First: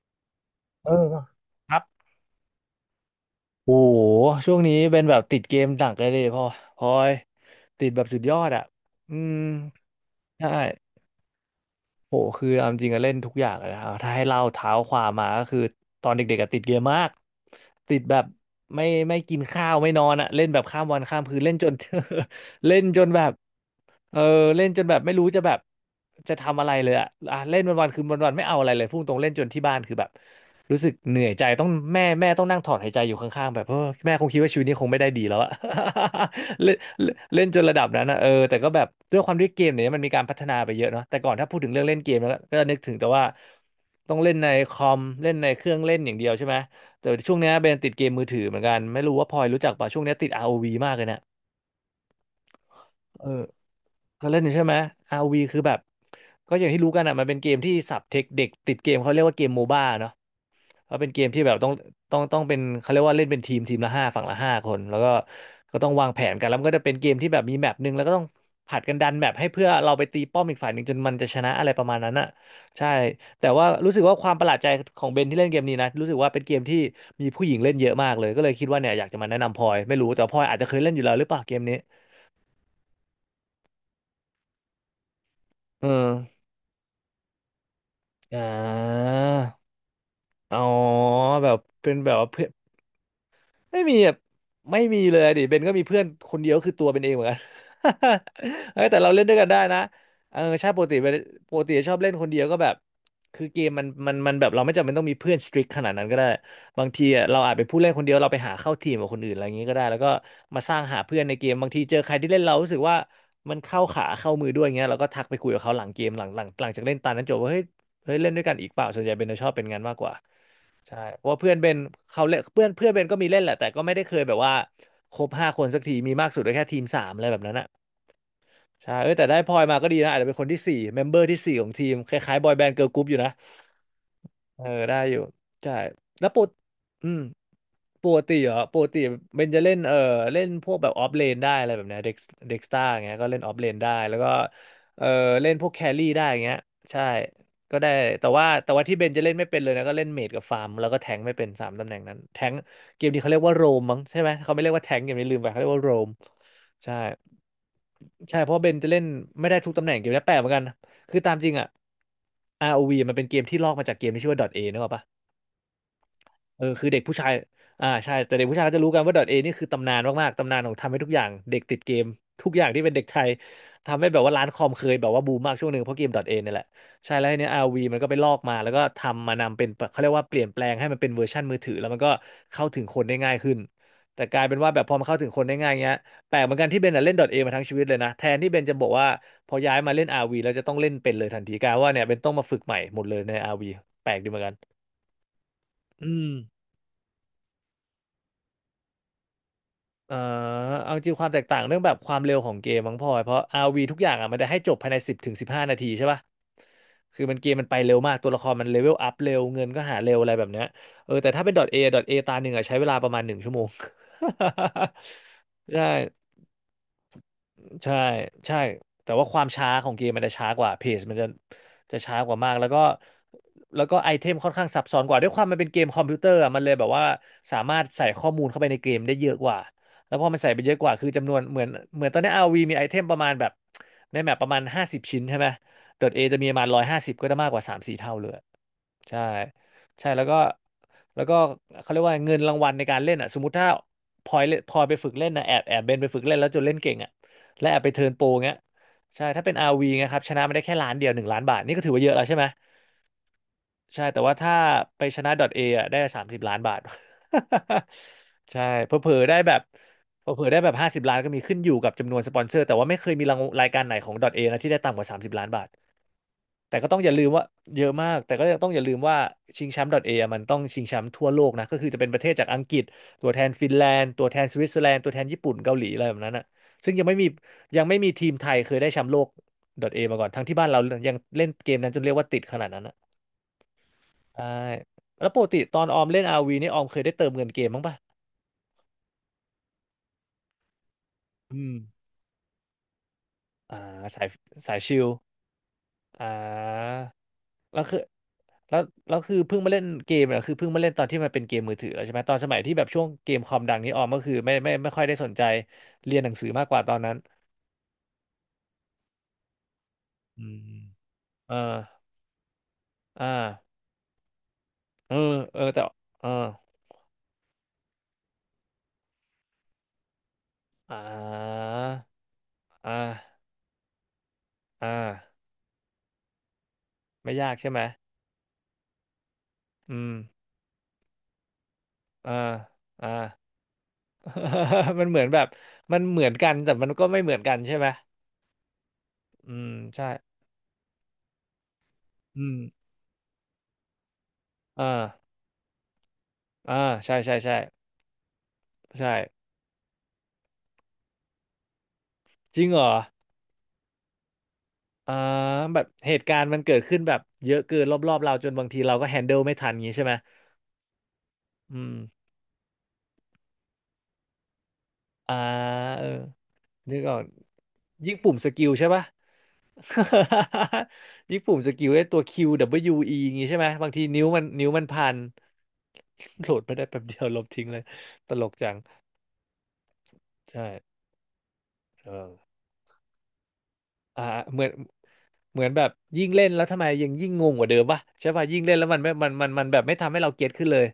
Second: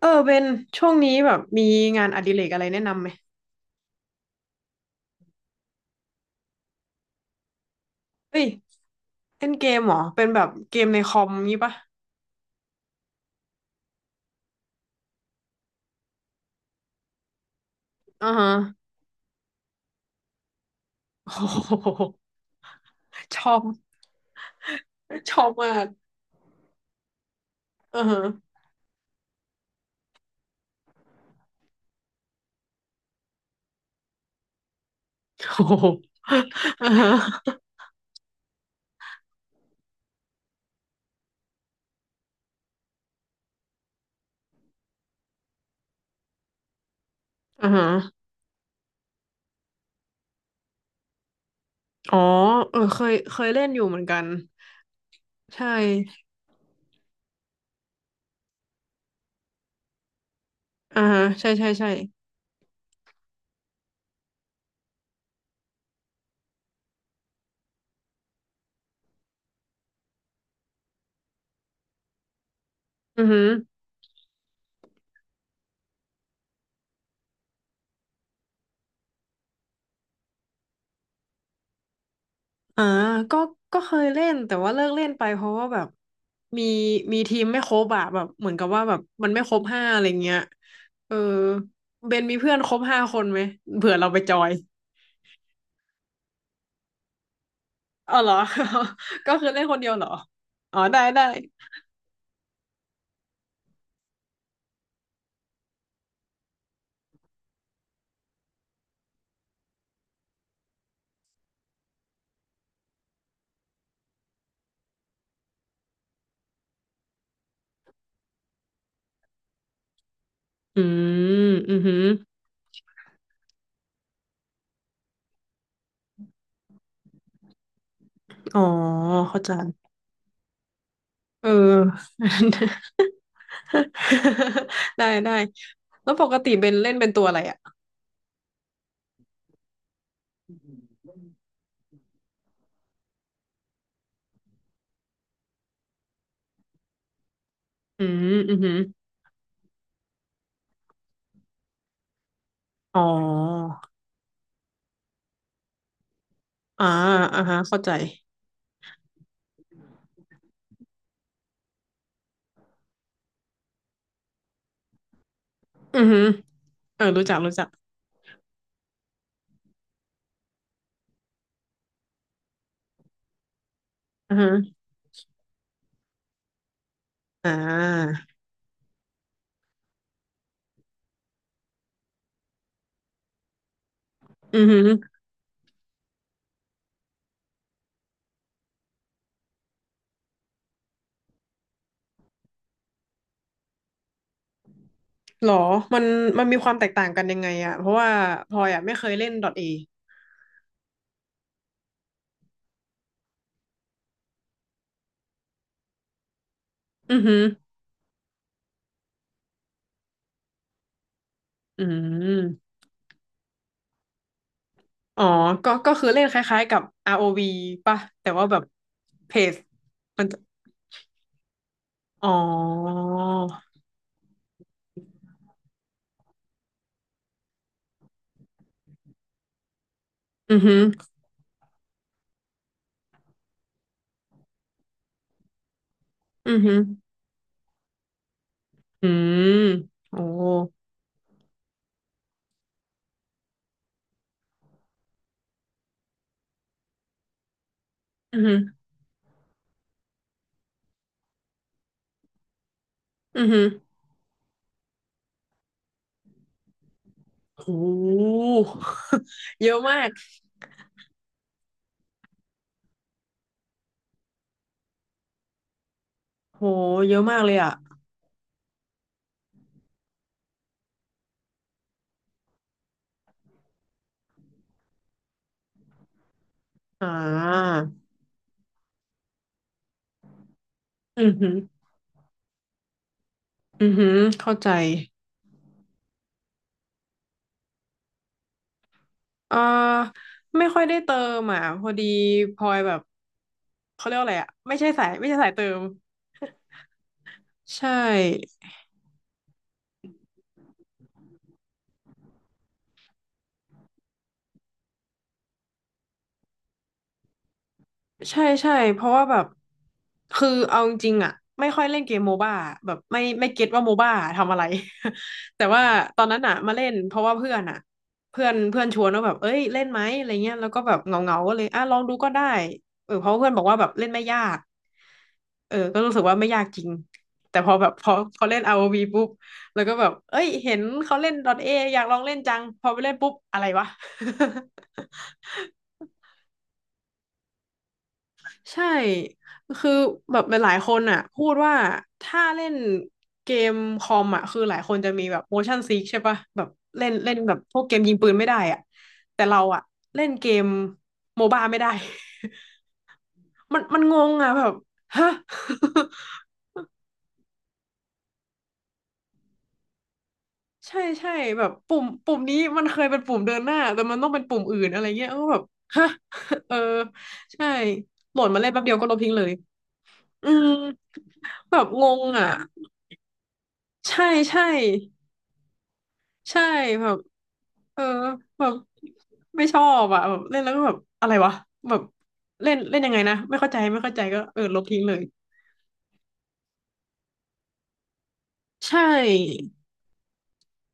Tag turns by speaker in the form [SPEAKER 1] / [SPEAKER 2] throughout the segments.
[SPEAKER 1] เออเป็นช่
[SPEAKER 2] เอ
[SPEAKER 1] วง
[SPEAKER 2] อ
[SPEAKER 1] นี้แบบมี
[SPEAKER 2] ครับ
[SPEAKER 1] งานอดิเรกอะไรแนะนำไหม
[SPEAKER 2] โอ้โหช่วงนี้เป็นแบบติดเกมหนักเลยดิพ่อพลอยติดแบบสุดยอ
[SPEAKER 1] เฮ้ย
[SPEAKER 2] ดอ่ะอืม
[SPEAKER 1] เล่นเกมเหรอเป็นแบ
[SPEAKER 2] ใช่
[SPEAKER 1] บเกมในคอมงี้ปะ
[SPEAKER 2] โหคือเอาจริงๆอเล่นทุกอย่างเลยนะครับถ้าให้เล่าเท้าความมาก็คือตอนเด็กๆอะติดเกมมากติดแบบ
[SPEAKER 1] อ่าฮะ
[SPEAKER 2] ไม่กินข้าวไม่นอนอ่ะเล่นแบบข้ามวันข้าม
[SPEAKER 1] โอ้
[SPEAKER 2] คืนเล่นจน
[SPEAKER 1] โห
[SPEAKER 2] เล่นจนแบบ
[SPEAKER 1] ชอบ
[SPEAKER 2] เออเล่นจนแบบไม่รู้
[SPEAKER 1] ช
[SPEAKER 2] จะ
[SPEAKER 1] อ
[SPEAKER 2] แบ
[SPEAKER 1] บ
[SPEAKER 2] บ
[SPEAKER 1] มาก
[SPEAKER 2] จะทำอะไรเลยอะอ่ะเล่นวันวันคื
[SPEAKER 1] อ่า
[SPEAKER 2] อวั
[SPEAKER 1] ฮะ
[SPEAKER 2] นวันไม่เอาอะไรเลยพุ่งตรงเล่นจนที่บ้านคือแบบ รู้สึกเหนื่อยใจต้องแม่ต้องนั่งถอดหายใจอยู่ข้างๆแบบเออแม่คงคิดว่าชีวิตนี้คงไม่ได้ดีแล้ว อะ
[SPEAKER 1] โอ้โห
[SPEAKER 2] เล่น
[SPEAKER 1] อ่าฮะ
[SPEAKER 2] เล่นเล่นจนระดับนั้นนะเออแต่ก็แบบด้วยความที่เกมเนี่ยมันมีการพัฒนาไปเยอะเนาะแต่ก่อนถ้าพูดถึงเรื่องเล่นเกมแล้วก็นึกถึงแต่ว่าต้องเล่นในคอมเล่นในเครื่องเล่นอย่างเดียวใช่ไหมแต่ช่วงเนี้ยเบ
[SPEAKER 1] อ่า
[SPEAKER 2] น
[SPEAKER 1] ฮะ
[SPEAKER 2] ติดเกมมือถือเหมือนกันไม่รู้ว่าพลอยรู้จักป่ะช่วงเนี้ยติด ROV มากเลยนะ
[SPEAKER 1] อ๋อเออเคย
[SPEAKER 2] เออ
[SPEAKER 1] เคยเล่นอยู่เหมือนกั
[SPEAKER 2] ก็
[SPEAKER 1] น
[SPEAKER 2] เล่นอยู่ใช่ไหม RV คือ
[SPEAKER 1] ใช่
[SPEAKER 2] แบบก็อย่างที่รู้กันอ่ะมันเป็นเกมที่สับเทคเด็กติดเกมเขาเรียกว่าเกมโมบ้าเนาะเพราะ
[SPEAKER 1] อ่า
[SPEAKER 2] เป็นเก
[SPEAKER 1] ฮะ
[SPEAKER 2] มที่
[SPEAKER 1] ใช่
[SPEAKER 2] แบบต้
[SPEAKER 1] ใช่
[SPEAKER 2] อง
[SPEAKER 1] ใช่
[SPEAKER 2] เป็นเขาเรียกว่าเล่นเป็นทีมทีมละห้าฝั่งละห้าคนแล้วก็ต้องวางแผนกันแล้วมันก็จะเป็นเกมที่แบบมีแมปหนึ่งแล้วก็ต้องผัดกันดันแมปให้เพื่อเราไปตีป้อมอีกฝ่ายหนึ่งจนมันจะชนะอะไรประมาณนั้นอ่ะใช่
[SPEAKER 1] อือฮึ
[SPEAKER 2] แต่ว่ารู้สึกว่าความประหลาดใจของเบนที่เล่นเกมนี้นะรู้สึกว่าเป็นเกมที่มีผู้หญิงเล่นเยอะมากเลยก็เลยคิดว่าเนี่ยอยากจะมาแนะนำพลอยไม่รู้แต่ว่าพลอยอาจจะเคยเล่นอยู่แล้วหรือเปล่าเกมนี้
[SPEAKER 1] อ่าก็ก็เคยเล่นแต่ว่าเลิกเล่นไปเพราะว่าแบ
[SPEAKER 2] เอ
[SPEAKER 1] บ
[SPEAKER 2] อ
[SPEAKER 1] มีมีทีมไม่ครบอะแบบ
[SPEAKER 2] อ่
[SPEAKER 1] เหมือนกับว่าแบบ
[SPEAKER 2] า
[SPEAKER 1] มันไม่ครบห้าอะไรเงี้ย
[SPEAKER 2] อ๋อ
[SPEAKER 1] เออ
[SPEAKER 2] แบบเป็นแบ
[SPEAKER 1] เบ
[SPEAKER 2] บ
[SPEAKER 1] น
[SPEAKER 2] ว่า
[SPEAKER 1] มี
[SPEAKER 2] เพื่อน
[SPEAKER 1] เพื่อนครบห้าคนไหม
[SPEAKER 2] ไม่
[SPEAKER 1] เผื่
[SPEAKER 2] มี
[SPEAKER 1] อเรา
[SPEAKER 2] แบบ
[SPEAKER 1] ไปจอย
[SPEAKER 2] ไม่มีเลยดิเบนก็มีเพื่อนคนเดียวก็คือตัวเป็นเองเหมือนกัน
[SPEAKER 1] อ๋อเหรอ
[SPEAKER 2] เฮ้ยแต่เราเล่น
[SPEAKER 1] ก็
[SPEAKER 2] ด้วยกั
[SPEAKER 1] คื
[SPEAKER 2] น
[SPEAKER 1] อ
[SPEAKER 2] ได้
[SPEAKER 1] เล่นค
[SPEAKER 2] นะ
[SPEAKER 1] นเดียวเหรอ
[SPEAKER 2] เออใช่
[SPEAKER 1] อ๋
[SPEAKER 2] ป
[SPEAKER 1] อ
[SPEAKER 2] กติ
[SPEAKER 1] ได้
[SPEAKER 2] เบน
[SPEAKER 1] ได้
[SPEAKER 2] ปกติชอบเล่นคนเดียวก็แบบคือเกมมันแบบเราไม่จำเป็นต้องมีเพื่อนสตริกขนาดนั้นก็ได้บางทีอะเราอาจเป็นผู้เล่นคนเดียวเราไปหาเข้าทีมกับคนอื่นอะไรอย่างนี้ก็ได้แล้วก็มาสร้างหาเพื่อนในเกมบางทีเจอใครที่เล่นเรารู้สึกว่ามันเข้าขาเข้ามือด้วยอย่างเงี้ยเราก็ทักไปคุยกับเขาหลังเกมหลังจากเล่นตานั้นจบว่าเฮ้ยเฮ้ยเล่นด้วยกันอีกเปล่าส่วนใหญ่เบนจะชอบเป็นงั้นมากกว่า
[SPEAKER 1] อื
[SPEAKER 2] ใช่เพราะว่าเพื่อ
[SPEAKER 1] ม
[SPEAKER 2] นเบ
[SPEAKER 1] อื
[SPEAKER 2] น
[SPEAKER 1] อหือ
[SPEAKER 2] เขาเล่นเพื่อนเพื่อนเบนก็มีเล่นแหละ แต่ก็ไม่ได้เคยแบบว่าครบห้าคนสักที มีมากสุดก็แค่ทีมสามอะไรแบบนั้นอะ
[SPEAKER 1] อ๋อ
[SPEAKER 2] ใช่เออแต่ได้
[SPEAKER 1] เข้า
[SPEAKER 2] พ
[SPEAKER 1] ใจ
[SPEAKER 2] ลอยมาก็ดีนะอาจจะเป็นคนที่สี่เมมเบอร์ที่
[SPEAKER 1] เอ
[SPEAKER 2] สี่ของทีมค
[SPEAKER 1] อ
[SPEAKER 2] ล้ายๆบอยแบนด์เกิร์ลกรุ๊ปอยู่นะ เออ ได้
[SPEAKER 1] ได้
[SPEAKER 2] อยู่
[SPEAKER 1] ได้
[SPEAKER 2] ใช่
[SPEAKER 1] แล้วป
[SPEAKER 2] แล้ว
[SPEAKER 1] กติเบนเล่น
[SPEAKER 2] อื
[SPEAKER 1] เป็น
[SPEAKER 2] ม
[SPEAKER 1] ตัวอะไรอะ
[SPEAKER 2] ปกติเหรอปกติเบนจะเล่นเออเล่นพวกแบบออฟเลนได้อะไรแบบเนี้ยเด็กเด็กสตาร์เงี้ยก็เล่นออฟเลนได้แล้วก็เออเล่นพวกแครี่ได้เงี้ยใช่ก็ได้
[SPEAKER 1] อืม
[SPEAKER 2] แต่ว่า
[SPEAKER 1] อือหื
[SPEAKER 2] แต่
[SPEAKER 1] อ
[SPEAKER 2] ว่าที่เบนจะเล่นไม่เป็นเลยนะก็เล่นเมจกับฟาร์มแล้วก็แทงค์ไม่เป็นสามตำแหน่งนั้นแทงค์
[SPEAKER 1] อ๋
[SPEAKER 2] เก
[SPEAKER 1] อ
[SPEAKER 2] มนี้เขาเรียกว่าโรมมั้งใช่ไหมเขาไม่เรียกว่าแทงค์เกมนี้ลืมไปเขาเรียกว่าโรม
[SPEAKER 1] อ่า
[SPEAKER 2] ใช่
[SPEAKER 1] อ่าฮะเข้าใจ
[SPEAKER 2] ใช่เพราะเบนจะเล่นไม่ได้ทุกตำแหน่งเกมนี้แปลกเหมือนกันคือตามจริงอะ ROV มันเป็นเกมที่ลอกมาจากเกมที่ชื่อว่า .A นึกออกปะ
[SPEAKER 1] อือหือ
[SPEAKER 2] เออคือเด็
[SPEAKER 1] เอ
[SPEAKER 2] ก
[SPEAKER 1] อ
[SPEAKER 2] ผู้
[SPEAKER 1] รู้
[SPEAKER 2] ชาย
[SPEAKER 1] จักรู้จัก
[SPEAKER 2] อ่าใช่แต่เด็กผู้ชายก็จะรู้กันว่า .A นี่คือตำนานมากๆตำนานของทำให้ทุกอย่างเด็กติดเกมทุกอย่างที่เป็นเด็กไทยทำให้แบบว่า
[SPEAKER 1] อือ
[SPEAKER 2] ร้าน
[SPEAKER 1] ฮะ
[SPEAKER 2] คอมเคยแบบว่าบูมมากช่วงหนึ่งเพราะเกม .A เนี่ยแหละใช่แล้วทีเนี้
[SPEAKER 1] อ่
[SPEAKER 2] ยอาร์วีมันก็ไป
[SPEAKER 1] า
[SPEAKER 2] ลอกมาแล้วก็ทำมานำเป็นเขาเรียกว่าเปลี่ยนแปลงให้มันเป็นเวอร์ชันมือถือแล้วมันก็เข้าถึงคนได้ง่ายขึ้นแต่กลายเป็น
[SPEAKER 1] อือ
[SPEAKER 2] ว่าแบ
[SPEAKER 1] ฮึ
[SPEAKER 2] บพอมันเข้าถึงคนได้ง่ายเงี้ยแปลกเหมือนกันที่เบนน่ะเล่น .A มาทั้งชีวิตเลยนะแทนที่เบนจะบอกว่าพอย้ายมาเล่น RV แล้วจะต้องเล่นเป็นเลยทันทีกลายว่าเนี่ยเบนต้องมาฝึกใหม่หมดเลยในอาร์วีแปลกดีเหมือนกัน
[SPEAKER 1] หรอมัน
[SPEAKER 2] อืม
[SPEAKER 1] มันมีความแตกต่างกันยังไงอะเพราะว่าพลอยอะไม่เคยเล่น .A
[SPEAKER 2] เอ่อเอาจริงความแตกต่างเรื่องแบบความเร็วของเกมมั้งพลอยเพราะ RV ทุกอย่างอ่ะมันได้ให้จบภายใน10 ถึง 15 นาทีใช่ป่ะ
[SPEAKER 1] อือ
[SPEAKER 2] คือ
[SPEAKER 1] ฮึ
[SPEAKER 2] มันเกมมันไปเร็วมากตัวละครมันเลเวลอัพเร็วเงินก็หาเร็วอะไรแบบเนี้ยเออแต่ถ้าเป็น .A
[SPEAKER 1] อื
[SPEAKER 2] .A ตาหนึ่ง
[SPEAKER 1] ม
[SPEAKER 2] อ่ะใช้เวลาประมาณหนึ่งชั่วโมง
[SPEAKER 1] อ๋อก็
[SPEAKER 2] ใช่
[SPEAKER 1] ก็คือเล่นคล้ายๆกับ ROV
[SPEAKER 2] ใช่
[SPEAKER 1] ป่ะแต่ว่า
[SPEAKER 2] ใช่
[SPEAKER 1] แบบ
[SPEAKER 2] แต่ว่า
[SPEAKER 1] เพ
[SPEAKER 2] ความ
[SPEAKER 1] จ
[SPEAKER 2] ช้าของเกมมั
[SPEAKER 1] มั
[SPEAKER 2] น
[SPEAKER 1] น
[SPEAKER 2] จะ
[SPEAKER 1] จะ
[SPEAKER 2] ช้ากว่าเพจมันจะจะช้า
[SPEAKER 1] อ๋อ
[SPEAKER 2] กว่ามากแล้วก็แล้วก็ไอเทมค่อนข้างซับซ้อนกว่าด้วยความมันเป็นเกมคอมพิวเตอร์อะมันเลยแบบว่าสามารถใส่ข้อมูลเข้าไปในเกมได้เยอะกว่าแล้วพอมันใส่
[SPEAKER 1] อื
[SPEAKER 2] ไป
[SPEAKER 1] อ
[SPEAKER 2] เย
[SPEAKER 1] ฮึ
[SPEAKER 2] อะกว่าคือจำนวนเหมือนตอนนี้ RV มีไอเทมประมาณแบบในแมปประมาณ50 ชิ้นใช่ไหม .A จะมี
[SPEAKER 1] อื
[SPEAKER 2] ประ
[SPEAKER 1] อ
[SPEAKER 2] มาณ
[SPEAKER 1] ฮึ
[SPEAKER 2] 150ก็จะมากกว่าสามสี่เท่าเลย
[SPEAKER 1] อื
[SPEAKER 2] ใช่
[SPEAKER 1] ม
[SPEAKER 2] ใช่
[SPEAKER 1] โอ้
[SPEAKER 2] แล้วก็แล้วก็เขาเรียกว่าเงินรางวัลในการเล่นอ่ะสมมติถ้าพลอยเล่นพลอยไปฝึกเล่นนะแอบเบนไปฝึกเล่นแล้วจนเล่นเก่งอ่ะ และแอบไปเทิร์นโปร
[SPEAKER 1] อือ
[SPEAKER 2] เงี้
[SPEAKER 1] ฮึ
[SPEAKER 2] ยใช่ถ้าเป็น RV เงี้ยครับชนะมาได้แค่ล้านเดียว1 ล้านบาทนี่ก็ถือว่าเยอะแล้วใช่ไหม
[SPEAKER 1] อือฮึ
[SPEAKER 2] ใช่แต่ว่าถ้าไปชนะ .A อ่ะได้30 ล้านบาท
[SPEAKER 1] โห
[SPEAKER 2] ใช่เผลอ ๆได้แบบ
[SPEAKER 1] เยอะมาก
[SPEAKER 2] เผลอๆได้แบบ50 ล้านก็มีขึ้นอยู่กับจำนวนสปอนเซอร์แต่ว่าไม่เคยมีรางรายการไหนของ .A นะที่ได้ต่ำกว่าสามสิบล้านบาท
[SPEAKER 1] โห
[SPEAKER 2] แต่ก็ต้องอ
[SPEAKER 1] เย
[SPEAKER 2] ย่าลื
[SPEAKER 1] อะ
[SPEAKER 2] ม
[SPEAKER 1] มา
[SPEAKER 2] ว่า
[SPEAKER 1] กเลยอะ
[SPEAKER 2] เยอะมากแต่ก็ต้องอย่าลืมว่าชิงแชมป์ .a อะมันต้องชิงแชมป์ทั่วโลกนะก็คือจะเป็นประเทศจากอังกฤษตัวแทนฟินแลนด์ตัวแทนสวิตเซอร์แลนด์ตัวแทนญี่ปุ่นเกาหลีอะไรแบบนั้นอ่ะซึ่งยัง
[SPEAKER 1] อ่
[SPEAKER 2] ไม่มี
[SPEAKER 1] า
[SPEAKER 2] ยังไม่มีทีมไทยเคยได้แชมป์โลก .a มาก่อนทั้งที่บ้านเรายัง
[SPEAKER 1] อือ
[SPEAKER 2] เล่
[SPEAKER 1] ฮึ
[SPEAKER 2] นเกมนั้นจนเรียกว่าติดขนาดนั้นอ่ะ
[SPEAKER 1] อือฮึเข้า
[SPEAKER 2] ใช่
[SPEAKER 1] ใจ
[SPEAKER 2] แล้วปกติตอนออมเล่นอาร์วีนี่ออมเคยได้เติมเงินเกมบ้างปะ
[SPEAKER 1] เอ่อไม่ค่อยได้เติม
[SPEAKER 2] อื
[SPEAKER 1] อ่ะ
[SPEAKER 2] ม
[SPEAKER 1] พอดีพลอยแบบ
[SPEAKER 2] อ่า
[SPEAKER 1] เขาเรียก
[SPEAKER 2] สา
[SPEAKER 1] ว่า
[SPEAKER 2] ย
[SPEAKER 1] อะไรอ่ะ
[SPEAKER 2] สา
[SPEAKER 1] ไม่
[SPEAKER 2] ย
[SPEAKER 1] ใช่
[SPEAKER 2] ชิ
[SPEAKER 1] สา
[SPEAKER 2] ล
[SPEAKER 1] ยไม่ใช่สายเติม
[SPEAKER 2] อ่า แล้ว
[SPEAKER 1] ใช่
[SPEAKER 2] คือแล้วแล้วคือเพิ่งมาเล่นเกมอะคือเพิ่งมาเล่นตอนที่มันเป็นเกมมือถือแล้วใช่ไหมตอนสมัยที่แบบช่วงเกมคอมดังนี้ออมก็คือไม่ค่อยได้สนใจเรียนหนังสือมากกว่าตอนนั้น
[SPEAKER 1] ใช่ใช่เพราะว่าแบบ
[SPEAKER 2] อื
[SPEAKER 1] คือเอา
[SPEAKER 2] ม
[SPEAKER 1] จริงๆอ่ะ
[SPEAKER 2] เออ
[SPEAKER 1] ไม่ค่อยเล่นเกมโมบ้าแบบไม่
[SPEAKER 2] อ่า
[SPEAKER 1] ไม่เก็ตว่าโมบ้าทำอะไร
[SPEAKER 2] เออ เออ
[SPEAKER 1] แต่
[SPEAKER 2] แต่
[SPEAKER 1] ว่าตอ
[SPEAKER 2] เอ
[SPEAKER 1] น
[SPEAKER 2] อ
[SPEAKER 1] นั้นอ่ะมาเล่นเพราะว่าเพื่อนอ่ะเพื่อนเพื่อนชวนว่าแบบเอ้ยเล่นไหมอะไรเงี้ยแล้วก็แบ
[SPEAKER 2] อ่
[SPEAKER 1] บเงาก็เล
[SPEAKER 2] า
[SPEAKER 1] ยอ่ะลองดูก็ได้
[SPEAKER 2] อ่
[SPEAKER 1] เออเพราะ
[SPEAKER 2] า
[SPEAKER 1] เพื่อนบอกว่าแบบเล่นไม่ยาก
[SPEAKER 2] อ่า
[SPEAKER 1] เออก็รู้สึกว่าไม่ยากจริง
[SPEAKER 2] ไม่ยาก
[SPEAKER 1] แต่พ
[SPEAKER 2] ใช่
[SPEAKER 1] อ
[SPEAKER 2] ไหม
[SPEAKER 1] แบบพอเล่น r o ีปุ๊บแล้วก็
[SPEAKER 2] อื
[SPEAKER 1] แบบ
[SPEAKER 2] ม
[SPEAKER 1] เอ้ยเห็นเขาเล่น .A อยากลอง
[SPEAKER 2] อ่า
[SPEAKER 1] เล่นจังพอไป
[SPEAKER 2] อ่า
[SPEAKER 1] เล่นปุ๊บอะไรวะ
[SPEAKER 2] มันเหมือนแบ บมันเหมือนกันแต่มันก็ไม่เหมือนกันใช่ไหม
[SPEAKER 1] ใช่
[SPEAKER 2] อืม
[SPEAKER 1] คือ
[SPEAKER 2] ใช่
[SPEAKER 1] แบบหลายๆคนอ่ะพูดว่าถ้า
[SPEAKER 2] อืม
[SPEAKER 1] เล่นเกมคอมอ่ะคือหลาย
[SPEAKER 2] อ่
[SPEAKER 1] คนจะมี
[SPEAKER 2] า
[SPEAKER 1] แบบ motion sick ใช่ปะแบบ
[SPEAKER 2] อ่า
[SPEAKER 1] เล่น
[SPEAKER 2] ใช่
[SPEAKER 1] เล่
[SPEAKER 2] ใช่
[SPEAKER 1] นแบ
[SPEAKER 2] ใช่
[SPEAKER 1] บพวกเกมยิงปืนไม่ได้อ่ะ
[SPEAKER 2] ใช่
[SPEAKER 1] แต่เราอ่ะเล่นเกมโมบ้าไม่ได้
[SPEAKER 2] จริงเหรอ
[SPEAKER 1] มันงงอ่ะแบบ
[SPEAKER 2] อ่า
[SPEAKER 1] ฮะ
[SPEAKER 2] แบบเหตุการณ์มันเกิดขึ้นแบบเยอะเกินรอบๆเราจนบางทีเราก็แฮนเดิลไม่ทันอย่างงี้ใช่ไหม
[SPEAKER 1] ใช่ใช่แบบ
[SPEAKER 2] อืม
[SPEAKER 1] ปุ่มนี้มันเคยเป็นปุ่มเดินหน้าแต่มันต้องเป็นปุ่มอื่นอะไรเงี้ย
[SPEAKER 2] อ่า
[SPEAKER 1] ก็แบบ
[SPEAKER 2] เอ
[SPEAKER 1] ฮะ
[SPEAKER 2] อ
[SPEAKER 1] เออ
[SPEAKER 2] นึกออก
[SPEAKER 1] ใช่
[SPEAKER 2] ยิ่งปุ่ม
[SPEAKER 1] โหล
[SPEAKER 2] ส
[SPEAKER 1] ดมา
[SPEAKER 2] กิ
[SPEAKER 1] เล่
[SPEAKER 2] ล
[SPEAKER 1] นแป๊บ
[SPEAKER 2] ใช่
[SPEAKER 1] เดียว
[SPEAKER 2] ปะ
[SPEAKER 1] ก็ลบทิ้งเลยอืม
[SPEAKER 2] ยิ่งปุ่มส
[SPEAKER 1] แบ
[SPEAKER 2] กิ
[SPEAKER 1] บ
[SPEAKER 2] ลไอ้
[SPEAKER 1] ง
[SPEAKER 2] ตัว
[SPEAKER 1] ง
[SPEAKER 2] Q
[SPEAKER 1] อ่ะ
[SPEAKER 2] W E ออย่างงี้ใช่ไหมบางทีนิ้
[SPEAKER 1] ใช่
[SPEAKER 2] วมัน
[SPEAKER 1] ใช่
[SPEAKER 2] นิ้วมันพัน โหล
[SPEAKER 1] ใช่
[SPEAKER 2] ดไม่ได้แป๊บ
[SPEAKER 1] แบ
[SPEAKER 2] เดี
[SPEAKER 1] บ
[SPEAKER 2] ยวลบทิ้งเลย
[SPEAKER 1] เออ
[SPEAKER 2] ตลก
[SPEAKER 1] แบ
[SPEAKER 2] จั
[SPEAKER 1] บ
[SPEAKER 2] ง
[SPEAKER 1] ไม่ชอบอ่ะแบบเล่น
[SPEAKER 2] ใช่
[SPEAKER 1] แล้วก็แบบอะไรวะแบบ
[SPEAKER 2] เออ
[SPEAKER 1] เล่นเล่นยังไงนะไม่เข้าใจ
[SPEAKER 2] อ่า
[SPEAKER 1] ก็เอ
[SPEAKER 2] เห
[SPEAKER 1] อ
[SPEAKER 2] มือน
[SPEAKER 1] ลบทิ้งเลย
[SPEAKER 2] เหมือนแบบยิ่งเล่นแล้วทำไมยังยิ่งงงกว่าเดิมปะใช่ปะยิ่งเล่นแล้ว
[SPEAKER 1] ใช
[SPEAKER 2] มันไม่มัน
[SPEAKER 1] ่
[SPEAKER 2] แบบไม่ทำให้เราเก็ตขึ้นเลย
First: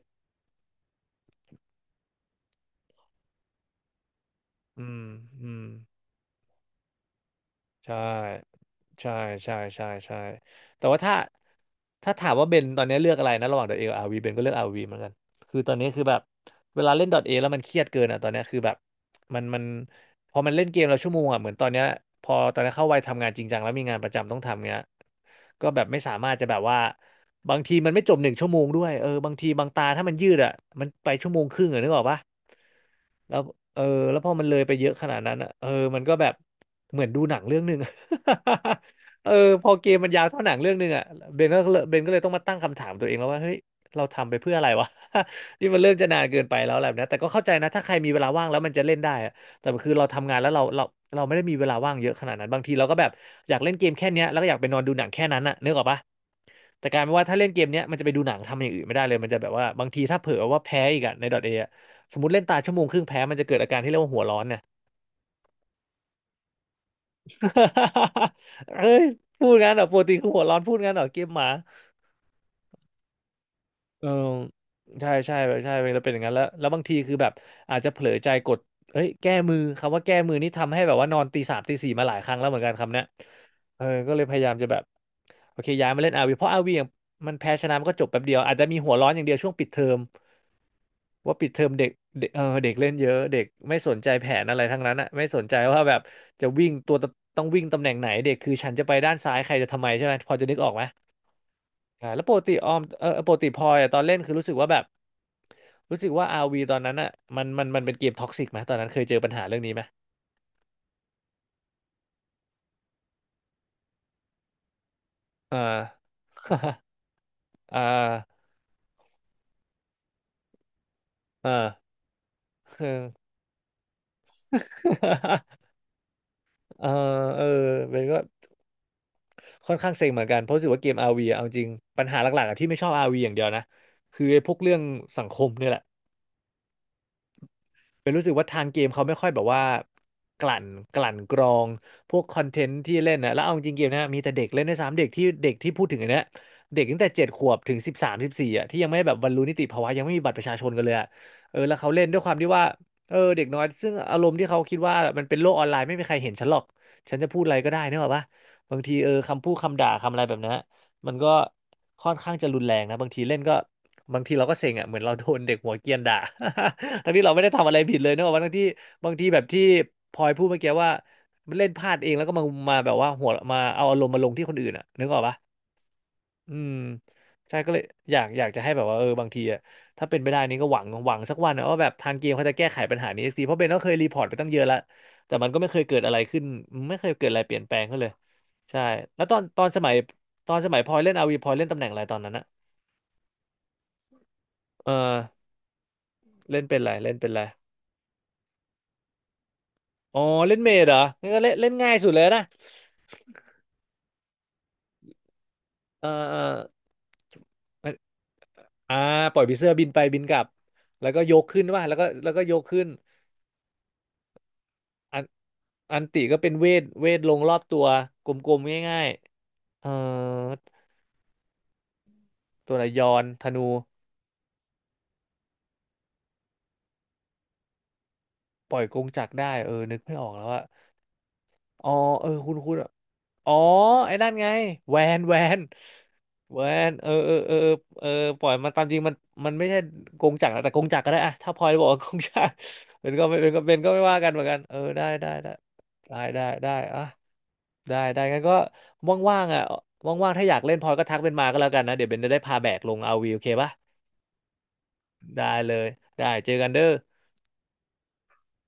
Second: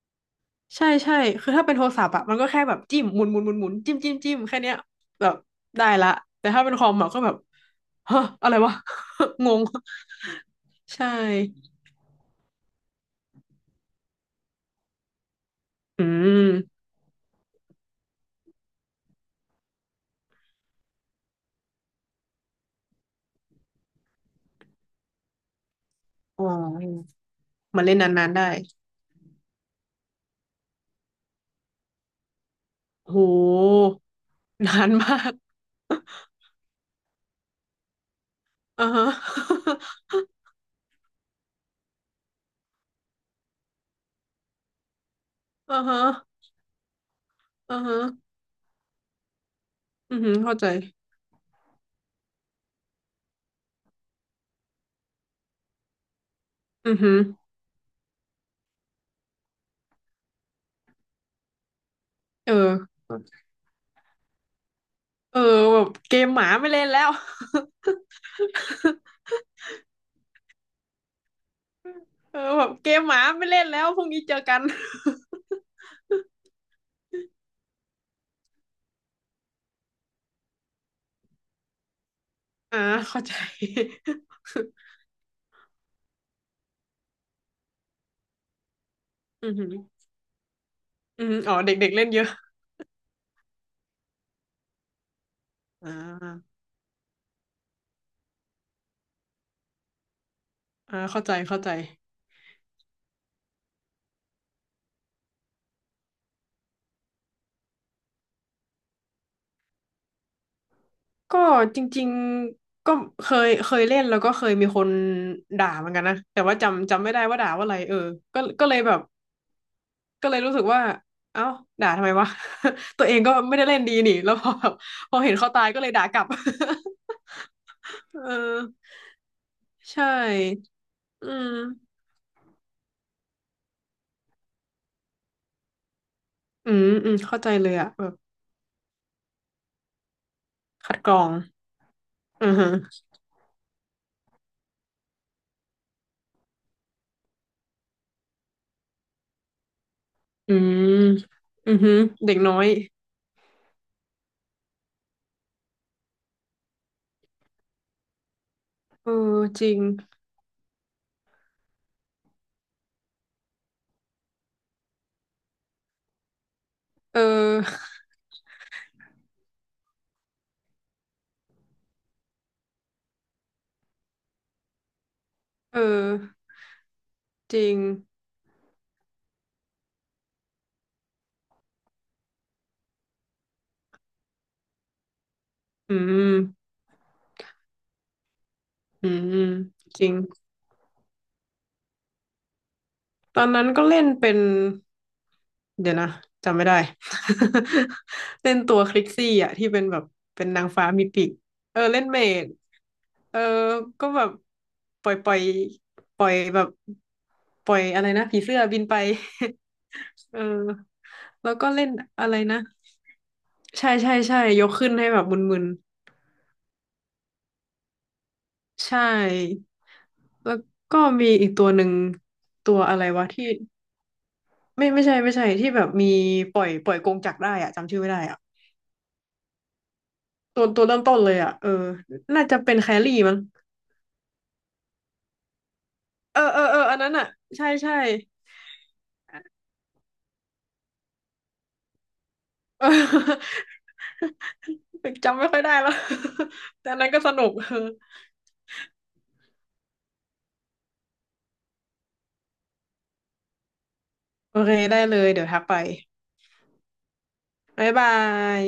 [SPEAKER 1] ใช่ใช่คือถ้าเป็นโทรศัพท์อะมันก็แค่แบบจิ้มหมุนหมุนหมุนหมุนจิ้มจิ้มจิ้มแค่เนี้ย
[SPEAKER 2] อืม
[SPEAKER 1] แบบ
[SPEAKER 2] อืม
[SPEAKER 1] ได้ละแต่ถ้าเป็นคอมอะก็แบบ
[SPEAKER 2] ใช่
[SPEAKER 1] ฮะอะไรวะ
[SPEAKER 2] ใช่
[SPEAKER 1] ง
[SPEAKER 2] ใช่
[SPEAKER 1] ง
[SPEAKER 2] ใช่ใช่แต่ว่า
[SPEAKER 1] ใช่
[SPEAKER 2] ถ้าถ้าถามว่าเบนตอนนี้เลือกอะไรนะระหว่าง .A กับอาร์วีเบนก็เลือก r ีเหมือนกันคือตอนนี้คือ
[SPEAKER 1] อื
[SPEAKER 2] แบบ
[SPEAKER 1] ม
[SPEAKER 2] เวลาเล่น .A แล้วมันเครียดเกินอ่ะตอนนี้คือแบบมันพอมันเล่นเกมแล้วชั่วโมงอ่ะเหมือนตอนเนี้ยพอตอนนี้เข้าวัยทำงานจริงจังแล้วมีงานประจำต้องทำเงี้ยก็แบบไม่สามารถ
[SPEAKER 1] อ๋
[SPEAKER 2] จะแบบว่า
[SPEAKER 1] อ
[SPEAKER 2] บางที
[SPEAKER 1] มัน
[SPEAKER 2] มัน
[SPEAKER 1] เล่น
[SPEAKER 2] ไม่จบห
[SPEAKER 1] นา
[SPEAKER 2] นึ่
[SPEAKER 1] น
[SPEAKER 2] ง
[SPEAKER 1] ๆได้
[SPEAKER 2] ชั่วโมงด้วยเออบางทีบางตาถ้ามันยืดอ่ะมันไปชั่วโมงครึ่งอ่ะนึกออกปะ
[SPEAKER 1] โ
[SPEAKER 2] แล้วเออ
[SPEAKER 1] ห
[SPEAKER 2] แล้วพอมันเลยไป
[SPEAKER 1] นา
[SPEAKER 2] เย
[SPEAKER 1] น
[SPEAKER 2] อะขนา
[SPEAKER 1] มา
[SPEAKER 2] ดนั้
[SPEAKER 1] ก
[SPEAKER 2] นอ่ะเออมันก็แบบ เหมือนดูหนังเรื่องหนึ่ง
[SPEAKER 1] อ่าฮะ
[SPEAKER 2] เออพอเกมมันยาวเท่าหนังเรื่องหนึ่งอ่ะเบนก็เลยต้องมาตั้งคำถามตัวเองแล้วว่าเฮ้ยเราทำไปเพื่ออะไรวะ นี่
[SPEAKER 1] อ่า
[SPEAKER 2] มันเริ่ม
[SPEAKER 1] ฮะ
[SPEAKER 2] จะนานเกินไปแล้วอะไรแบบนี้แต่ก็เข้าใจนะ
[SPEAKER 1] อ่า
[SPEAKER 2] ถ้าใคร
[SPEAKER 1] ฮะ
[SPEAKER 2] มีเวลาว่างแล้วมันจะเล่นได้อะแต่คือเรา
[SPEAKER 1] อือ
[SPEAKER 2] ทำ
[SPEAKER 1] หื
[SPEAKER 2] งา
[SPEAKER 1] อ
[SPEAKER 2] นแล้ว
[SPEAKER 1] เข้า
[SPEAKER 2] เรา
[SPEAKER 1] ใจ
[SPEAKER 2] เราเราไม่ได้มีเวลาว่างเยอะขนาดนั้นบางทีเราก็แบบอยากเล่นเกมแค่เนี้ยแล้วก็อยากไปนอนดูหนังแค่นั้นน่ะนึกออกปะแต่
[SPEAKER 1] อื
[SPEAKER 2] ก
[SPEAKER 1] อ
[SPEAKER 2] ลารเป็
[SPEAKER 1] หื
[SPEAKER 2] น
[SPEAKER 1] อ
[SPEAKER 2] ว่าถ้าเล่นเกมเนี้ยมันจะไปดูหนังทำอย่างอื่นไม่ได้เลยมันจะแบบว่าบางทีถ้าเผลอว่าแพ้อีกอะในดอทเอะสมมติเล่น
[SPEAKER 1] เอ
[SPEAKER 2] ตาชั่
[SPEAKER 1] อ
[SPEAKER 2] วโมงครึ่งแพ้มันจะเกิดอาการที่เรียกว่าหัวร้อนเนี่ย
[SPEAKER 1] เออแบบเกมหมาไม่เล่นแล้ว
[SPEAKER 2] เอ้ยพูดงั้นเหรอปกติคือหัวร้อนพูดงั้นเหรอเกมหมา
[SPEAKER 1] เออแบบเกมหมาไม่เล่นแล้วพ
[SPEAKER 2] เอ
[SPEAKER 1] รุ่
[SPEAKER 2] อ
[SPEAKER 1] งนี้เจอกัน
[SPEAKER 2] ใช่ใช่ใช่เราเป็นอย่างนั้นแล้วบางทีคือแบบอาจจะเผลอใจกดเอ้ยแก้มือคำว่าแก้มือนี่ทำให้แบบว่านอนตีสามตีสี่มาหลายครั้งแล้วเหมือนกัน
[SPEAKER 1] อ่า
[SPEAKER 2] คำเนี้ย
[SPEAKER 1] เข้าใจ
[SPEAKER 2] เออ ก็เลยพยายามจะแบบโอเคย้ายมาเล่นอาร์วีเพราะอาร์วียงมันแพ้ชนะมันก็จบแป๊บเดียวอาจจะมีหัวร้อนอย่างเดียว
[SPEAKER 1] อื
[SPEAKER 2] ช่วง
[SPEAKER 1] อ
[SPEAKER 2] ปิ
[SPEAKER 1] หื
[SPEAKER 2] ด
[SPEAKER 1] อ
[SPEAKER 2] เทอม
[SPEAKER 1] อือ
[SPEAKER 2] ว่า
[SPEAKER 1] หือ
[SPEAKER 2] ปิด
[SPEAKER 1] อ๋อ
[SPEAKER 2] เทอมเด็
[SPEAKER 1] เด็
[SPEAKER 2] ก
[SPEAKER 1] กๆเล่นเย
[SPEAKER 2] เด็
[SPEAKER 1] อะ
[SPEAKER 2] กเออเด็กเล่นเยอะเด็กไม่สนใจแผนอะไรทั้งนั้นอ่ะไม่สนใจว่า
[SPEAKER 1] อ่
[SPEAKER 2] แบบจะ
[SPEAKER 1] า
[SPEAKER 2] วิ่งตัวตต้องวิ่งตำแหน่งไหนเด็กคือฉันจะไปด้านซ้ายใครจะทำไมใช่ไหมพอจะนึกออกไหม
[SPEAKER 1] อ่าเข้าใจเข้าใจ
[SPEAKER 2] แล้วปกติออมเออปกติพลอยอะตอนเล่นคือรู้สึกว่าแบบรู้สึกว่าอาร์วีตอนนั้นอ่ะมันเป็นเกมท็อกซิกไหมตอนนั้นเคยเจอปัญหาเรื่องนี้ไหม
[SPEAKER 1] ก็จริงๆก็เคยเล่นแล้วก็เคยมีคนด่าเหมือ
[SPEAKER 2] อา
[SPEAKER 1] นกันนะแต่ว่า จำไม่ได้ว่าด่าว่าอะไร
[SPEAKER 2] อ่า
[SPEAKER 1] เออก็ก็เลยแบบ ก็เลยรู้สึกว่าเอ้า
[SPEAKER 2] อ่า
[SPEAKER 1] ด่าทำไมวะ ตัวเองก็ไม่ได้เล่นดีนี่แล้วพอแบบพอเห็นเขาตายก็เลยด่ากลับ
[SPEAKER 2] เออเออเป็นก็
[SPEAKER 1] เออ
[SPEAKER 2] ค่อนข้าง
[SPEAKER 1] ใช
[SPEAKER 2] เซ็งเหมือนกันเพราะรู้
[SPEAKER 1] ่
[SPEAKER 2] สึกว่าเกม RV
[SPEAKER 1] อื
[SPEAKER 2] อะเอา
[SPEAKER 1] ม
[SPEAKER 2] จริงปัญหาหลักๆอะที่ไม่ชอบอาร์วีอย่างเดียวนะคือไอ้พวกเรื่องสังคมเนี่ยแหละ
[SPEAKER 1] อืมอืมเข้าใจเลยอะแบ
[SPEAKER 2] เป็น
[SPEAKER 1] บ
[SPEAKER 2] รู้สึกว่าทางเกมเขาไม่ค่อยแบบว่ากลั่น
[SPEAKER 1] คั
[SPEAKER 2] ก
[SPEAKER 1] ดก
[SPEAKER 2] ลั่
[SPEAKER 1] ร
[SPEAKER 2] น
[SPEAKER 1] อง
[SPEAKER 2] กรองพวกคอ
[SPEAKER 1] อื
[SPEAKER 2] น
[SPEAKER 1] อ
[SPEAKER 2] เท
[SPEAKER 1] ฮึ
[SPEAKER 2] นต์ที่เล่นนะแล้วเอาจริงๆเกมนะมีแต่เด็กเล่นในสามเด็กที่เด็กที่พูดถึงอันเนี้ยเด็กตั้งแต่เจ็ดขวบถึงสิบสามสิบสี่อ่ะที่ยังไม่แบบบรรลุนิติภาวะยังไม่มีบัตรประชา
[SPEAKER 1] อื
[SPEAKER 2] ชนกัน
[SPEAKER 1] ม
[SPEAKER 2] เลยอะเออ
[SPEAKER 1] อื
[SPEAKER 2] แล้
[SPEAKER 1] อ
[SPEAKER 2] วเขา
[SPEAKER 1] ฮึ
[SPEAKER 2] เล่นด้วยค
[SPEAKER 1] เด็
[SPEAKER 2] วาม
[SPEAKER 1] ก
[SPEAKER 2] ที่
[SPEAKER 1] น้อ
[SPEAKER 2] ว่า
[SPEAKER 1] ย
[SPEAKER 2] เออเด็กน้อยซึ่งอารมณ์ที่เขาคิดว่ามันเป็นโลกออนไลน์ไม่มีใครเห็นฉันหรอกฉันจะพูดอะไรก็ได้นึกอะปะบางที
[SPEAKER 1] เออ
[SPEAKER 2] คำพูด
[SPEAKER 1] จริ
[SPEAKER 2] คำ
[SPEAKER 1] ง
[SPEAKER 2] ด่าคำอะไรแบบนี้น มันก็ค่อนข้างจะรุนแรงนะบางทีเล่นก็บางทีเราก็เซ็งอ่ะเหมือนเราโดนเด็กหัวเกรียนด่า ทั้ง
[SPEAKER 1] เอ
[SPEAKER 2] ที่เราไม่ได้
[SPEAKER 1] อ
[SPEAKER 2] ทำอะไรผิดเลยเนอะบางที่บางทีแบบที่พลอยพูดเมื่อกี้ว่าเล่นพลาดเองแล้วก็มาแบบว่าหัวมาเอาอารมณ์มาลงที่คนอื่นอ่ะนึกออกปะ
[SPEAKER 1] เออ
[SPEAKER 2] อืม
[SPEAKER 1] จ
[SPEAKER 2] ใช่
[SPEAKER 1] ริ
[SPEAKER 2] ก็
[SPEAKER 1] ง
[SPEAKER 2] เลยอยากจะให้แบบว่าบางทีอะถ้าเป็นไปได้นี่ก็หวังสักวันนะว่าแบบทางเกมเขาจะแก้ไขปัญหานี้สักทีเพราะเบนก็เคยรีพอร์ตไปตั้งเยอะแล้วแต่มันก็ไม่เคย
[SPEAKER 1] อื
[SPEAKER 2] เกิดอะไรขึ้น
[SPEAKER 1] ม
[SPEAKER 2] ไม่เคยเกิดอะไรเปลี่ยนแปลงขึ้นเลยใช่
[SPEAKER 1] อื
[SPEAKER 2] แล้ว
[SPEAKER 1] มจริง
[SPEAKER 2] ตอนสมัยพลอยเล่นอาวีพลอยเล่นตำแหน่งอะไรตอนนั้นอะ
[SPEAKER 1] ตอนนั้นก็เล่นเป็น
[SPEAKER 2] เออ
[SPEAKER 1] เดี๋ยวนะจำ
[SPEAKER 2] เล่น
[SPEAKER 1] ไม่ได้
[SPEAKER 2] เป็นอะไรเล่นเป็นอะไร
[SPEAKER 1] เล่นตัวคลิกซี่อ่ะที่เป็นแบบ
[SPEAKER 2] อ๋อ
[SPEAKER 1] เป็น
[SPEAKER 2] เล่น
[SPEAKER 1] นาง
[SPEAKER 2] เมด
[SPEAKER 1] ฟ้า
[SPEAKER 2] เหรอ
[SPEAKER 1] มีปี
[SPEAKER 2] งั้น
[SPEAKER 1] ก
[SPEAKER 2] ก็เล่นเล่น
[SPEAKER 1] เออ
[SPEAKER 2] ง่าย
[SPEAKER 1] เล่น
[SPEAKER 2] สุดเล
[SPEAKER 1] เม
[SPEAKER 2] ยนะ
[SPEAKER 1] ดเออก็แบบปล่อย
[SPEAKER 2] เออ
[SPEAKER 1] ปล่อยแบบปล่อย
[SPEAKER 2] มัน
[SPEAKER 1] อะไรนะผีเสื้อบิน
[SPEAKER 2] อ่า
[SPEAKER 1] ไป
[SPEAKER 2] ปล่อยปีเสื้อบินไปบิน ก
[SPEAKER 1] เอ
[SPEAKER 2] ลั
[SPEAKER 1] อ
[SPEAKER 2] บแล้วก็ยก
[SPEAKER 1] แล้ว
[SPEAKER 2] ขึ้น
[SPEAKER 1] ก็
[SPEAKER 2] ว่า
[SPEAKER 1] เล่น
[SPEAKER 2] แล้วก็
[SPEAKER 1] อะ
[SPEAKER 2] แล้ว
[SPEAKER 1] ไร
[SPEAKER 2] ก็ย
[SPEAKER 1] นะ
[SPEAKER 2] กขึ้น
[SPEAKER 1] ใช่ใช่ใช่ยกขึ้นให้แบบมึน
[SPEAKER 2] อันติก็เป็นเวทลงรอบตัวกลม
[SPEAKER 1] ๆ
[SPEAKER 2] ๆ
[SPEAKER 1] ใช
[SPEAKER 2] ง่าย
[SPEAKER 1] ่
[SPEAKER 2] ๆเอ่อ
[SPEAKER 1] แล้วก็มีอีกตัวหนึ่ง
[SPEAKER 2] ตั
[SPEAKER 1] ตั
[SPEAKER 2] ว
[SPEAKER 1] ว
[SPEAKER 2] ละ
[SPEAKER 1] อะ
[SPEAKER 2] ย
[SPEAKER 1] ไร
[SPEAKER 2] อน
[SPEAKER 1] วะ
[SPEAKER 2] ธ
[SPEAKER 1] ที่
[SPEAKER 2] นู
[SPEAKER 1] ไม่ใช่ไม่ใช่ที่แบบมีปล่อยกงจักรได้อะจำชื่อไม่ได้อะ
[SPEAKER 2] ปล่อยกงจักรได้เออนึกไม่ออกแล้ว
[SPEAKER 1] ตั
[SPEAKER 2] อะ
[SPEAKER 1] วตัวเริ่มต้นเลยอะเออ
[SPEAKER 2] อ๋อเออ
[SPEAKER 1] น่า
[SPEAKER 2] คุณ
[SPEAKER 1] จะ
[SPEAKER 2] คุ
[SPEAKER 1] เป็
[SPEAKER 2] ณ
[SPEAKER 1] นแค
[SPEAKER 2] อะ
[SPEAKER 1] รี่มั้ง
[SPEAKER 2] อ๋อไอ้นั่นไงแวนแวน
[SPEAKER 1] เออเอ
[SPEAKER 2] แว
[SPEAKER 1] อเออ
[SPEAKER 2] น
[SPEAKER 1] อัน
[SPEAKER 2] เอ
[SPEAKER 1] นั้
[SPEAKER 2] อ
[SPEAKER 1] นอ่ะ
[SPEAKER 2] เออเออ
[SPEAKER 1] ใช่ใช่
[SPEAKER 2] เออเออปล่อยมันตามจริงมันมันไม่ใช่กงจักรนะแต่กงจักรก็ได้อะถ้าพลอยบอกว่ากงจักร
[SPEAKER 1] เอ
[SPEAKER 2] เป็นก็ไม่เป็น
[SPEAKER 1] อ
[SPEAKER 2] ก็เป็นก็ไม่ว่ากันเหมือนกันเออได้ได้
[SPEAKER 1] จำไม่
[SPEAKER 2] ได้
[SPEAKER 1] ค่อยได้แล้ว
[SPEAKER 2] ได้ได้ได้
[SPEAKER 1] แต่อัน
[SPEAKER 2] อะ
[SPEAKER 1] นั้นก็สนุก เออ
[SPEAKER 2] ได้งั้นก็ว่างๆอ่ะว่างๆถ้าอยากเล่นพลอยก็ทักเป็นมาก็แล้วกันนะเดี๋ยวเบนจะได้พาแบกลงอาร์วีโอเคปะ
[SPEAKER 1] โอเคได้เลยเดี๋
[SPEAKER 2] ได้
[SPEAKER 1] ยวทัก
[SPEAKER 2] เล
[SPEAKER 1] ไป
[SPEAKER 2] ยได้เจอกันเด้อ
[SPEAKER 1] บ๊ายบาย